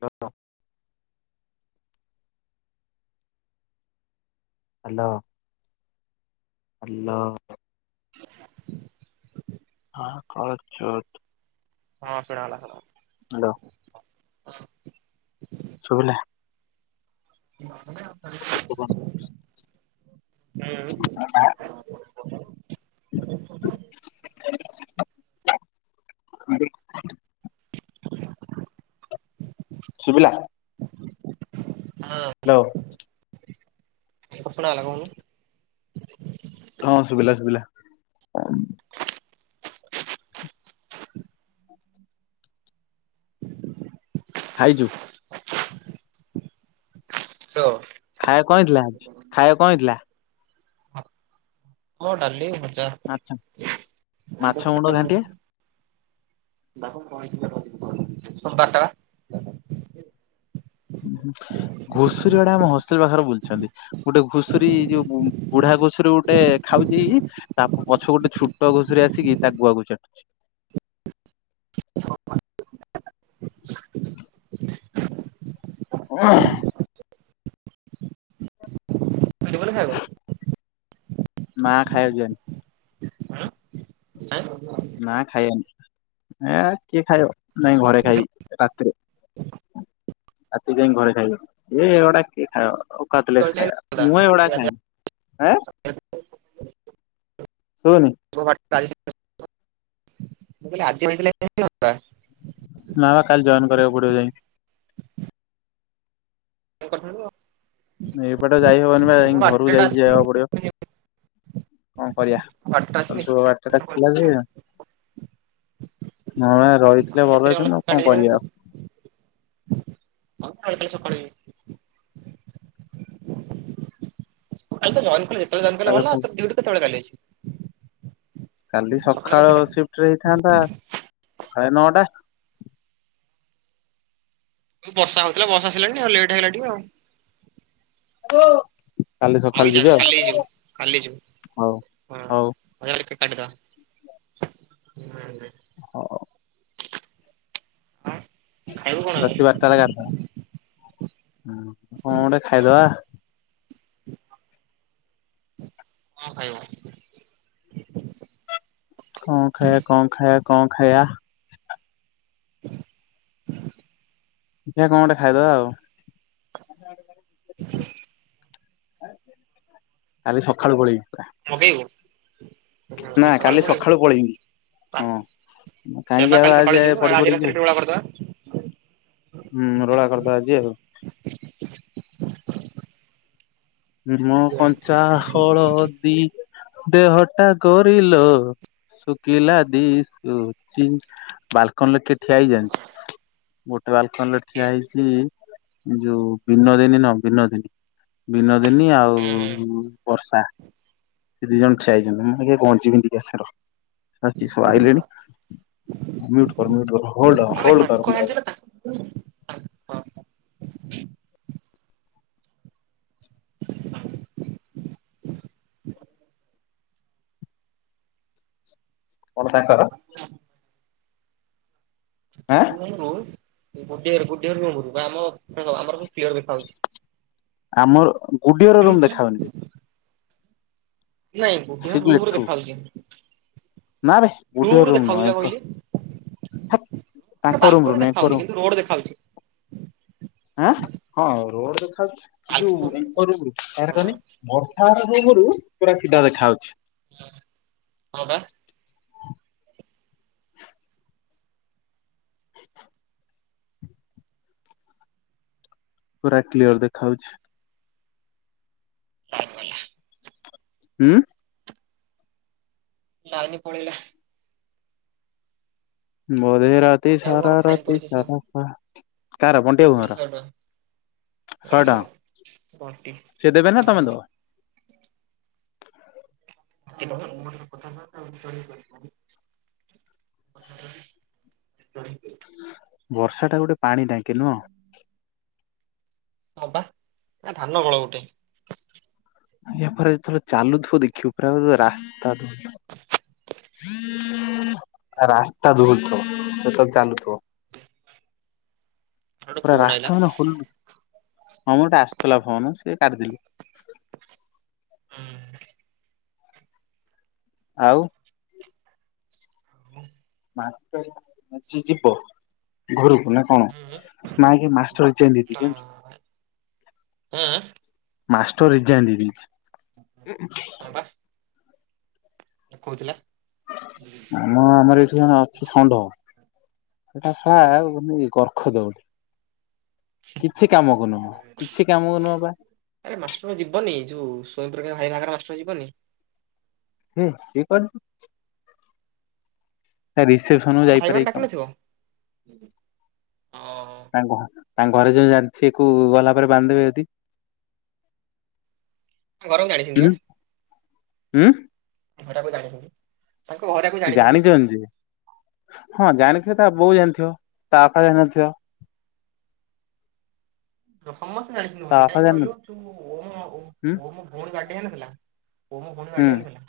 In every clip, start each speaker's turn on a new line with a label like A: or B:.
A: ହଁ ଅ। Hello hello.
B: ହ [unintelligible]
A: ହଁ କଳ ଚ।
B: ହଁ ଶୁଣା ଗଲା ଭଲ।
A: ହ୍ୟାଲୋ। ଶୁଭିଲା?
B: [unintelligible] ହୁଁ
A: [unintelligible] [unintelligible] ଶୁଭିଲା।
B: ହଁ।
A: ହ୍ୟାଲୋ।
B: ହଁ ଶୁଣା ଆଲା କହୁନୁ।
A: ହଁ ଶୁଭିଲା ଶୁଭିଲା। ଖାଇଛୁ।
B: ଲୋ।
A: ଖାଇବା କଣ ଥିଲା? ଖାଇବା କଣ ହେଇଥିଲା?
B: ମଁ ଡାଲି ଭଜା।
A: ଆଚ୍ଛା
B: ସୋମବାର
A: ମାଛ ମୁଣ୍ଡ ଘଣ୍ଟିଆ।
B: ସୋମବାରଟା ବା।
A: ଘୁଷୁରୀ ବାଡେ ଆମ ହଷ୍ଟେଲ ପାଖରେ ବୁଲଛନ୍ତି। ଗୋଟେ ଘୁଷୁରୀ ଯୋଉ ବୁଢା ଘୁଷୁରୀ ଗୋଟେ ଖାଉଛି। ତା ପଛକୁ ଗୋଟେ ଛୋଟ ଘୁଷୁରୀ ଆସିକି ତା ଗୁଆକୁ ଚାଟୁଛି। ହଁ।
B: ଯିବନି ଖାଇବାକୁ।
A: ମା ଖାଇବାକୁ ଯିବାନି।
B: ଚାଁ।
A: ନା ଖାଇଏନି କିଏ ଖାଇବ। ନାଇଁ ଘରେ ଖାଇବି ରାତିରେ। ରାତି ଯାଇ ଘରେ ଖାଇବ। ଏ ଗଡା କିଏ ଖାଇବ? କତଲେସ ଖାଇବା ମୁଁ ଏଇଗୁଡା ଖାଏନି। ଏଁ। ଶୁଭୁନି।
B: [unintelligible] ମୁଁ କହିଲି ଆଜି ହେଇଥିଲେ ହେଇନଥାନ୍ତା।
A: ନା ବା କାଲି ଜଏନ୍ କରିବାକୁ ପଡିବ ଯାଇଁ।
B: କରିଥିଲୁ।
A: ଏଇପଟା ଯାଇ ହବନି ବା ଯାଇଁକି ଘରୁକୁ ଯାଇଁକି ଯିବାକୁ ପଡିବ। କଣ କରିବା? ଆ କାଲି ସବୁ ବାଟ ଟା ଥିଲା ଯେ ହଁ ପା ରହିଥିଲେ ଭଲ ହେଇଥାନ୍ତା। ଆଉ କଣ କରିବା ଆଉ?
B: ହଁ ଖାଇଥିଲି ସକଳେ। କାଲି ତ ଜଏନ କଲେ ଯେତେବେଳେ
A: ଆଉ
B: ହେଲା
A: ଆଉ
B: ତ ଡିଉଟି କେତେବେଳେ ଅଛି?
A: କାଲି ସକାଳ ସିଫ୍ଟରେ ହେଇଥାନ୍ତା। ସକାଳେ ନଅଟା।
B: ଉ ବର୍ଷା ହୋଉଥିଲା ବଷା ଆସିଲାଣି ଆଉ ଲେଟେ ହେଇଗଲା ଟିକ ଆଉ।
A: କାଲି
B: ହଉ
A: ସକାଳ
B: ଯା
A: ଯିବେ ଆଉ।
B: କାଲି ଯିବୁ
A: ହଉ ହଉ।
B: ଅର କେ କାଟି ଦବା।
A: ହଉ।
B: ହଁ।
A: ରାତି ବାରଟା ବେଳେ କାଟି ଦବା। କଣ ଗୋଟେ ଖାଇଦବା?
B: କଣ ଖାଇବ?
A: କଣ ଖାଇଆ କଣ ଖାଇଆ କଣ ଖାଇଆ?
B: [unintelligible]
A: ଦେଖିଆ କଣ ଗୋଟେ ଖାଇଦବା ଆଉ। [unintelligible]
B: [unintelligible]
A: କାଲି ସକାଳୁ ପଳେଇବି।
B: ମଗେଇବୁ
A: ନା କାଲି ସକାଳୁ ପଳେଇମି।
B: ବା
A: ହଁ
B: ସେ ବା
A: କାହିଁକି
B: କାଲି
A: ଆଉ ଆଜି
B: ସକାଳୁ ଯିବୁ
A: ଯାଏ ପଡି ପଡି
B: ରାତିରେ
A: ଯିବି।
B: ଠୁଳା କରିଦବା।
A: ହୁଁ ରଳା କରିଦବା ଆଜି ଆଉ। ହୁଁ ମୋ କଞ୍ଚା ହଳଦି ଦେହଟା ଗୋରିଲୋ। ଶୁଖିଲା ଦିସୁଚି ବାଲକୁନି ରେ କିଏ। ଠିଆ ହେଇଚି ଯାଣିଛୁ ଗୋଟେ ବାଲକୁନି ରେ ଠିଆ ହେଇଛି। ଯୋଉ ବିନୋଦିନୀ ନୁଅ ବିନୋଦିନୀ ବିନୋଦିନୀ ଆଉ ବର୍ଷା। ସେ ଦି ଜଣ ଠିଆ ହେଇଚନ୍ତି ମୁଁ ଟିକେ ଗଞି ପିନ୍ଧି କି ଆସେ ର। ସଳା କିଏ ସବୁ ଆଇିଲେଣି ମ୍ୟୁଟ କର ମ୍ୟୁଟ କର ହୋଲଡ ହୋ
B: ଆବେ
A: ହୋଲଡ
B: ତାଙ୍କ
A: କର ମୁଁ
B: ଜାଣିଛୁ
A: ଯାଉ।
B: [unintelligible] [unintelligible]
A: କଣ ତାଙ୍କର? ଆଁ
B: ରୁମ ରୁ ଗୁଡି ଘର ଗୁଡି ଘର ରୁମୁରୁ ଆମର ସବୁ କ୍ଲିୟର ଦେଖାଯାଉଛି।
A: ଆମର ଗୁଡି ଘର ରୁମ୍ ଦେଖା ହଉନି ବେ।
B: ନାଇଁ ଗୁଡ଼ି
A: ସେ
B: ଘର
A: ଯୋଉ
B: ରୁମୁ ରୁ
A: ଏଠୁ
B: ଦେଖା ହଉଛି।
A: ନାବେ ଗୁଡି ଘର ରୁମ୍ ନୁହେଁ
B: ଦେଖାଯାଉଛି ବା
A: ଏଙ୍କ।
B: କହିଲି
A: ହେକ୍
B: ମାନେ
A: ତାଙ୍କ ରୁମ୍
B: ବାଲକୋନି
A: ରୁ ନୁହେଁ ଆଙ୍କ
B: ଦେଖାଯାଉନି
A: ରୁମ୍।
B: କିନ୍ତୁ ରୋଡ ଦେଖାଯାଉଛି।
A: ଆଁ ହଁ ରୋଡ ଦେଖା ହଉଛି। ଏ ଯୋଉ
B: ବାଲକୋନି
A: ଏଙ୍କ ରୂମୁରୁ କାହାର
B: ହଁ
A: କହନି ବର୍ଷା ଘର ରୂମୁରୁ ପୁରା ସିଧା ଦେଖା ଯାଉଛି।
B: ହୁଁ ହଁ ବା।
A: [unintelligible] ପୁରା କ୍ଲିଅର ଦେଖା ହଉଛି।
B: ଲାଇନ ଗଲା।
A: ଉଁ।
B: ଲାଇନ ପଳେଇିଲା।
A: ବୋଧେ
B: ଘଣ୍ଟାକୁ ମୋର
A: ରାତିସାରା
B: ଫାଇନ୍ ପଡିଛି ଶହେ
A: ରାତିସାର କାହା କାହାର ବଣ୍ଟି ବବୁ ଙ୍କର?
B: ଉଁ ବଣ୍ଟି
A: ସିଏ ଦେବେ ନା ତମେ
B: ହୁଁ।
A: ଦବ?
B: [unintelligible]
A: ବର୍ଷା ଟା ଗୋଟେ ପାଣି ଟାକି ନୁହଁ?
B: ହଁ ବା ପୁରା ଧାନ କଳ ଗୋଟେ।
A: ଇଆ ପରେ ଯେତେବେଳେ ଚାଲୁଥିବ ଦେଖିବୁ ପୁରା ରାସ୍ତା ଦୋହ [unintelligible] ରାସ୍ତା ଦୋହଲୁ ଥବ ସେତେବେଳେ। ଚାଲୁଥିବ
B: ଗୋଟେ
A: ପୁରା
B: ଫୋନ୍ ଆଇଲା।
A: ରାସ୍ତା ମାନେ ହଲୁ ହଁ ମ ଗୋଟା ଆସୁଥିଲା ଫୋନ ସେ କାଟି ଦେଲି।
B: ହୁଁ।
A: ଆଉ?
B: [unintelligible]
A: ମାଷ୍ଟର ଆଜି ଯିବ ଘରକୁ ନା ହଁ! ! ! ! ! ! ! ! ! ! ମାଷ୍ଟର ରିଜାଇନ ଦେଇ ଦେଇଛି
B: ନା
A: ଜାଣୀଛୁ।
B: ଉଁ
A: ମାଷ୍ଟର ରିଯାଇନ୍ ଦେଇ ଦେଇଛି।
B: ଦେଖୋଉଥିଲା।
A: ଆମ ଆମର ଏଠି ଜଣେ ଅଛି ଷଣ୍ଢ ସେଟା ସଳା ଓନଲି କର୍ଖ ଦଉଡି। କିଛି କାମକୁ ନୁହଁ କିଛି କାମକୁ ନୁହଁ ବା।
B: ଆରେ ମାଷ୍ଟର ଯିବନି ଯୋଉ ସୋଇମ୍ ପ୍ରକାସ ଭାଇ ବାହା ଘର ମାଷ୍ଟର ଯିବନି।
A: ହେ ସେ କୁଆଡେ ଜେ ତା ରିସେପସନ କୁ
B: ଆଉ ଭାଇ
A: ଯାଇପାରେ
B: ବାହାଘର
A: କି
B: ଡାକି
A: କଣ
B: ନଥିବ? ଓହୋ
A: ତାଙ୍କ ଘ ତାଙ୍କ ଘରେ ଯୋଦି ଜାଣିଥିବେ କୋଉ ଗଲା ପରେ ବାନ୍ଧି ଦେବେ ଯଦି।
B: ତାଙ୍କ ଘରେ ଜାଣିଛନ୍ତି ବା।
A: ଉଁ।
B: ଝିଅ ଟାକୁ ଜାଣିଛନ୍ତି। ତାଙ୍କ ଘରା ଆକୁ।
A: ଜାଣିଛନ୍ତି ଯେ ହଁ ଜାଣିଥିବେ ତା ବୋଉ ଜାଣିଥିବ ତା ବାପା ଜାଣିିନଥିବ।
B: ସମସ୍ତେ ଜାଲିଛନ୍ତି
A: ତା
B: ମୋତେ
A: ବାପା
B: କାହିଁକି
A: ଜାଣିନଥିବ
B: କହିଲୁ ଓମ୍
A: ହୁଁ
B: ଓମ୍ ଭଉଣୀ ବାଡେ ହେଇ ନଥିଲା। ଓମ୍ ଭଉଣୀ
A: ହୁଁ
B: ବାଡେଇ ବାକୁ ଧଇଲା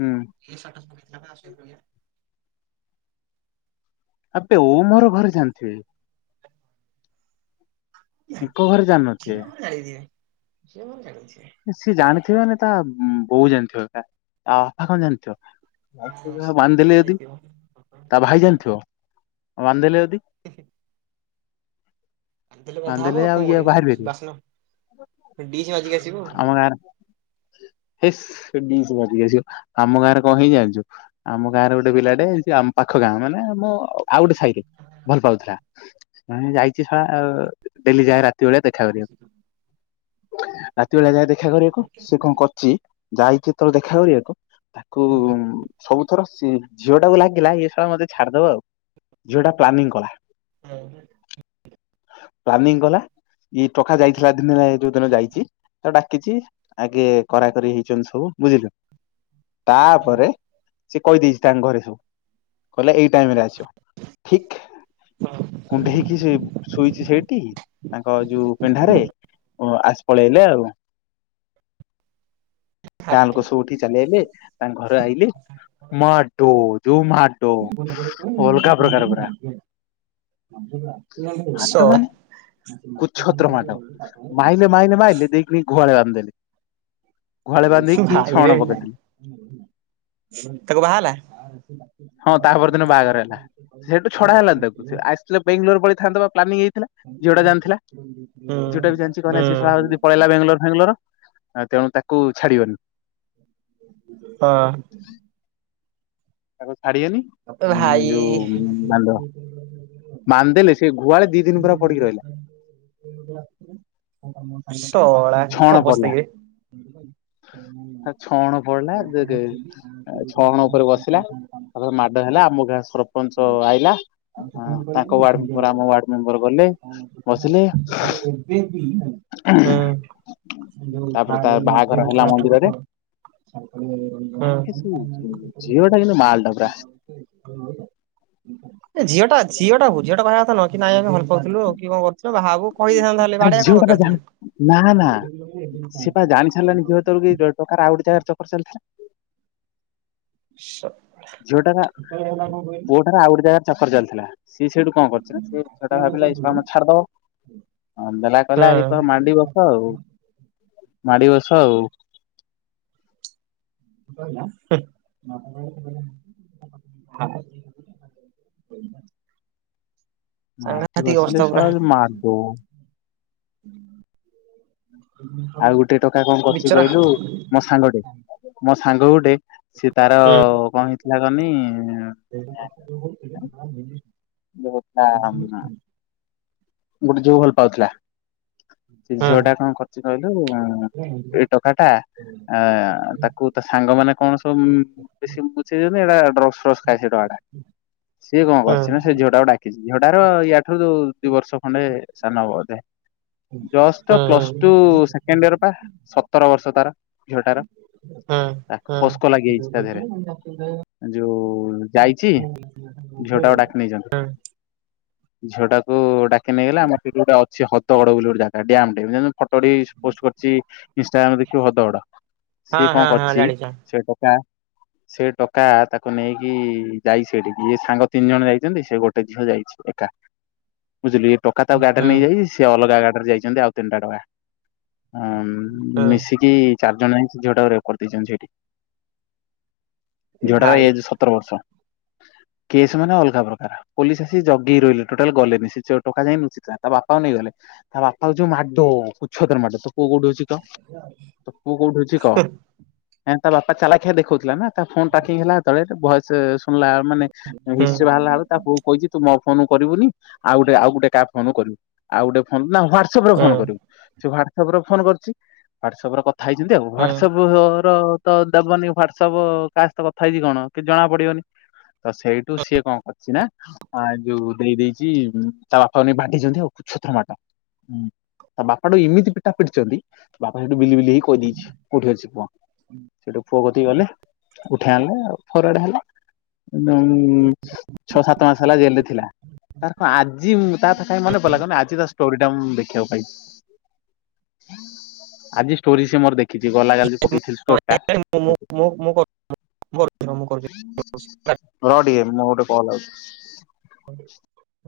A: ହୁଁ
B: ଷ୍ଟାଟସ ପକେଇଥିଲା ତା ସହିତ।
A: ଆବେ ଓମ୍ ଘରେ ଜାଣିଥିବେ। ଆଙ୍କ ଘରେ ଜାଣିନଥିବେ?
B: ଖାଇଦିଏ ସିଏ ମୁଁ ଜାଣିଛି।
A: ସିଏ ଜାଣିଥିବେ ନା ତା ବୋଉ ଜାଣିଥିବ ଏକା ବାପା କଣ
B: ହଁ
A: ଜାଣିଥିବ? ବାନ୍ଧି ଦେଲି
B: ସେଇଆ
A: ଯଦି
B: ହେଇଥିବ।
A: ତା ଭାଇ ଜାଣିଥିବ? ବାନ୍ଧିଦେଲେ ଯଦି।
B: ନ ଦେଲେ ବନ୍ଧାହେବ
A: ବାନ୍ଧିଦେଲେ
B: ଆଉ କଣ
A: ଇଏ
B: କରିବା
A: ବାହାରି
B: କୋଣ
A: ପାରିବ
B: ବାସ୍ନ ଡିଜେ ମାଜିକି ଆସ୍
A: ଆମ ଗାଁରେ ହେସ୍ ସେଡିସ୍ ମାଜିକି ଆସିବ ଆମ ଗାଁରେ କଣ ହେଇଚି ଜାଣିଛୁ। ଆମ ଗାଁରେ ଗୋଟେ ପିଲାଟେ ଆମ ପାଖ ଗାଁ ମାନେ ଆମ ଆଉ ଗୋଟେ ସାଇରେ ଭଲ ପାଉଥିଲା ମାନେ ଯାଇଛି ସଳା ଅ ଡେଲି ଯାଏ ରାତ୍ ସେଇଭଳିଆ ଦେଖା କରିବ। ରାତି ବେଳେ ଯାଏ ଦେଖା କରିବାକୁ ସେ କଣ କରିଛି ଯାଇଚି ଯେତେବେଳେ ଦେଖା କରିବାକୁ। ତାକୁ ସବୁଥର ସି ଝିଅ ଟାକୁ ଲାଗିଲା ଇଏ ସା ମତେ ଛାଡିଦବା ଆଉ। ଝିଅଟା ପ୍ଲାନିଙ୍ଗ କଲା।
B: ହଁ।
A: ପ୍ଲାନିଙ୍ଗ କଲା ଇ ଟକା ଯାଇଥିଲା ଦିନେ ଯୋଉ ଦିନ ଯାଇଛି। ତ ଡାକିଚି ଆଗେ କରାକରି ହେଇଛନ୍ତି ସବୁ ବୁଝିଲେ। ତାପରେ ସେ କହିଦେଇଛି ତାଙ୍କ ଘରେ ସବୁ କହିଲେ ଏଇ ଟାଇମ ରେ ଆସ ଠିକ୍। କୁଣ୍ଢେଇକି ସେ ଶୋଇଛି ସେଇଠି ତାଙ୍କ ଯୋଉ ପିଣ୍ଢାରେ। ଓ ଆସ ପଳେଇଲା ଆଉ। ଗାଁ ଲୋକ ସବୁଉଠିକି ଚାଲି ଆଇଲେ ତାଙ୍କ ଘର ଆଇଲେ। ମାଡୋ ଯୋଉ ମାଡୋ ଅଲଗା ପ୍ରକାର ପୁରା।
B: [unintelligible]
A: ମାଡ
B: ସଳା
A: ମାନେ କୁଛତ୍ର
B: [unintelligible]
A: ପିଟିକି ଗୁହାଳେ ବାନ୍ଧିଦେଲେ। ଗୁହାଳେ
B: ସେ
A: ବାନ୍ଧିକି ଛଣ
B: ଭାଇରେ
A: ପକେଇଦେଲେ
B: ତାକୁ ବାହା ହେଲା?
A: ହଁ ତାପରଦିନ ବାହାଘର ହେଲା ସେଇଠୁ ଛଡ଼ା ହେଲା ତାକୁ ଆସି ଥିଲେ ବେଙ୍ଗାଲୋର ପଳେଇଥାନ୍ତତା ବା ପିଲାନିଙ୍କ୍ ହେଇଥିଲା। ଝିଅଟା ଜାଣିଥିଲା ଝିଅଟା ବି ଜାଣିଛି କହିଲା ସେ ସଳା ଯଦି ପଳେଇଲା ବାଙ୍ଗଲୋର ଫାଙ୍ଗଲୋର। ଆ ତେଣୁ ତାକୁ ଛାଡି଼ବାନି।
B: ହଁ।
A: ତାକୁ ଛାଡିଏନି। ସେ ଯୋଉ
B: ଭାଇ।
A: ବାଣ୍ଡ ମାନନ୍ଦେଲେ ସେ ଗୁଆଳେ ଦି ଦିନ ପରା ପଡିକି ରହିଲା।
B: ସଳା କି
A: ଛଣ
B: ଅବସ୍ଥା
A: ପଡିଲା
B: କିରେ।
A: ଛଣ ପଡିଲା
B: [unintelligible]
A: ଡହେଲା ଆମ ଗାଁ ସରଫ୍ ସରପଞ୍ଚ ଆଇଲା ତାଙ୍କ ୱାର୍ଡ ମେମ୍ବର ଆମ ୱାର୍ ମେମ୍ବର ଗଲେ ବସିଲେ।
B: [unintelligible]
A: ତାପରେ ତା ବାହାଘର ହେଲା ମନ୍ଦିରରେ
B: ହୁଁ [unintelligible]
A: ଝିଅ ଟା କିନ୍ତୁ ମାଲଟା ପୁରା
B: [unintelligible] ଏ ଝିଅ ଟା ଝିଅଟା ଝିଅ ଟା କହିବା କଥା ନୁହଁ, କି ନାଇଁ ଆମେ ଭଲ ପାଉଥିଲୁ କି କଣ କରୁ ସେ ବାହା କହିଦେଇଥାନ୍ତା ହେଲେ
A: ଆରେ ଝିଅ
B: ବାଡ଼େଇବା କଣ
A: ଟା ବା
B: କରକାର
A: ଜାଣି
B: ଥିଲା।
A: ନା ନା ତାଙ୍କର ଆଉ ଗୋଟେ ଜାଗାରେ ଚକର ଚାଲିଥିଲା।
B: ସ୍ ହେତବେଳୁ ହେଲା କଣ ଖାଇନୁ।
A: ତାର ଆଉ ଗୋଟେ ଜାଗାରେ ଚକର ଚାଲିଥିଲା। ସିଏ ସେଠୁ କଣ କରିଚି ନା ସେ ଝିଅ ଟା ଭାବିଲା ଏ ଶଳା ମତେ ଛାଡିଦବ।
B: ହୁଁ।
A: ହଁ ଦେଲା କହିଲା ଏଇ ତ ମାଣ୍ଡି ବସ ଆଉ ମାଡ଼ି ବସ ଆଉ।
B: କହିଲା। [unintelligible]
A: ମାଟି
B: ସାଂଘାତିକ ଅବସ୍ଥା
A: ବସିଲେ
B: ପୁରା
A: ସଳା ମାଡୋ। ଆଉ ଗୋଟେ ଟୋକା କଣ କରୁଛି
B: ବିଚରା।
A: କହିଲୁ ମୋ ସାଙ୍ଗଟେ ମୋ ସାଙ୍ଗ ଗୋଟେ ସେ ତାର
B: ହୁଁ।
A: କଣ ହେଇଥିଲା କହନି,
B: [unintelligible]
A: ବହୁତା ଆମନା, [unintelligible] [inaudible] ଗୋଟେ ଝିଅକୁ ଭଲ ପାଉଥିଲା। ସେ ଝିଅ ଟା କ କରିଛି କହିଲୁ।
B: ହୁଁ
A: ଏଇ ଟଙ୍କ ଟା, ଆ ତାକୁ ତ ସାଙ୍ଗ ମାନେ କଣ ସବୁ, [unintelligible] ଏଇଟା ଡ୍ରକ୍ସ୍ ଫରସ୍ ଖାଏ ସେଇଟୋକାଟା ସେ କଣ କରିଛି ନା ସେ ଝିଅଟାକୁ ଡାକ୍ ସେ ଝିଅ ୟା ଠୁ ଦି ବର୍ଷ ଖଣ୍ଡେ ସାନ ହବ ବଧେ। ଜଷ୍ଟ
B: ହୁଁ
A: ପ୍ଲସ ଟୁ
B: ହୁଁ।
A: ସେକେଣ୍ଡ ଇୟର ପା ସତର ବର୍ଷ ତାର ଝିଅଟାର।
B: ହୁଁ
A: ତା
B: ହୁଁ।
A: ପୋସ୍କୋ ଲାଗିଯାଇଚି
B: ଯୋଉ
A: ତା
B: କହିଥିଲି
A: ଦିହରେ
B: ମୁଁ ଜାଣିଥିଲି ଯେ
A: ଯୋଉ ଯାଇଚି ଝିଅ ଟାକୁ
B: ହେଇଗଲା।
A: ଡାକି ନେଇଛନ୍ତି।
B: ହୁଁ
A: ଝିଅ ଟାକୁ ଡାକି ନେଇଗଲେ ଆମ ସେଇଠି ଗୋଟେ ଅଛି ହଦଗଡ ବୋଲି ଗୋଟେ ଜାଗା ଡ୍ୟାମ ଟେ ଯେ ଫଟୋ ଟି ପୋଷ୍ଟ କରିଛି ଇଷ୍ଟାଗ୍ରାମରେ ଦେଖିବୁ ହଦଗଡ। ସିଏ
B: ହଁ
A: କଣ
B: ହଁ ହଁ
A: କରିଛି,
B: ଜାଣିଛ
A: ସେ ଟୋକା ସେ ଟୋକା ତାକୁ ନେଇକି ଯାଇଚି ସେଠିକି, ଇଏ ସାଙ୍ଗ ତିନି ଜଣ ଯାଇଛନ୍ତି। ସେ ଗୋଟେ ଝିଅ ଯାଇ ଏକା। ବୁଝିଲୁ ଏ ଟୋକା ତାକୁ ଗାଡି ରେ
B: ହୁଁ
A: ନେଇଯାଇଛି। ସେ ଅଲଗା ଗାଡି ରେ ଯାଇଛନ୍ତି ଆଉ ତିନିଟା ଟୋକା। ହଁ
B: ହୁଁ
A: ମିଶିକି ଚାରି ଜଣ ଜାଙ୍କେ ସେ ଝିଅଟାକୁ ରେପ୍ କରିଦେଇଛନ୍ତି ସେଇଠି।
B: ଏ
A: ଝିଅଟାର
B: ଭାଇ
A: ଏଜ୍ ସ ସତର ବର୍ଷ, କେସ୍ ମାନେ ଅଲଗା ପ୍ରକାର ପୋଲିସ ଆସି ଜଗିକି ରହିଲେ ଟୋଟାଲ ଗଲେନି ସେ ସେ ଟୋକା ଯାଇକି ଲୁଚିଥିଲା। ତା ବାପାକୁ ନେଇଗଲେ ତା ବାପାକୁ ଯୋଉ ମାଡ କୁଛତ୍ର ମାଡ ପୁଅ କୋଉଠି ଅଛି କହ। ତୋ ପୁଅ କୋଉଠି ଅଛି କହ ତା ବାପା ଚାଲାଖିଆ ଦେଖଉଥିଲା ନା। ତା ଫୋନ ଟ୍ରାକିଙ୍ଗ ହେଲା ଯେତେଳେ ଭଏସ ଶୁଣିଲା ମାନେ
B: ହୁଁ।
A: ହିଷ୍ଟ୍ରି ବାହାରିଲା ବେଳୁ ତା ପୁ ଅ କୁ କହିଛି ତୁ ମୋ ଫୋନକୁ କରିବୁନି। ଆଉ ଗୋଟେ ଆଉ ଗୋଟେ କାହା ଫୋନକୁ କରିବୁ ଆଉ ଗୋଟେ ଫୋନ ନା ହ୍ୱା ହ୍ୱାଟସପରେ
B: ହୁଁ
A: ଫୋନ କହିବୁ। ସେ ହ୍ୱାଟସ ଅପରେ ଫୋନ୍ କରିଛି ହ୍ଵାଟସଆପ ରେ କ କଥା ହେଉଛନ୍ତି ଆଉ
B: ହୁଁ
A: ହ୍ଵାଟସପ୍ ପ୍ ର ତ ଦବନି ହ୍ୱାଟସଆପ୍ କାହା ସହିତ କଥା ହେଇଛି କଣ, କିଛି ଜଣା ପଡିବନି। ତ ସେଇଠୁ ସିଏ କଣ କରିଛି, ନା ଅ ଯୋଉ ଦେଇ ଦେଇ କି ତା ବାପାକୁ ବି ବଡେଇଛନ୍ତି ଆଉ କୁଛତ୍ର ମାଡ। ହୁଁ ତା ବାପାକୁ ଏମିତି ପିଟା ପିଟିଛନ୍ତି। ବାପା ସେଇଠୁ ବିଲି ବିଲି ହେଇ କହିଦେଇଛି କୋଉଠି ଅଛି ପୁଅ ସେଇଠୁ ପୁଅ କତିକି ଗଲେ। ଉଠେଇ ଆଣିଲେ ଫରୱଡ ହେଲା। ଉଁ ଛଅ ସାତ ମାସ ହେଲା ଜେଲ ରେ ଥିଲା। ହଁ ଆଜି ତା କଥା କାଇଁ ମନେ ପଡ଼ିଲା କନି ଆଜି ଜସ ଷ୍ଟୋରି ଟା ମୁଁ ଦେଖିବାକୁ ପାଇ ଆଜି ଷ୍ଟୋରି ସି ମୋର ଦେ କିଛି ଗଲା ଜାଲି ପକେଇଥିଲି ଷ୍ଟୋର ଟା
B: ମୁଁ ମୁଁ ମୁଁ ମୁଁ [unintelligible]
A: ରହ ଟିକେ ମୋର ଗୋଟେ କଲ ଆଉଚି।
B: ଧନ୍ୟ [unintelligible]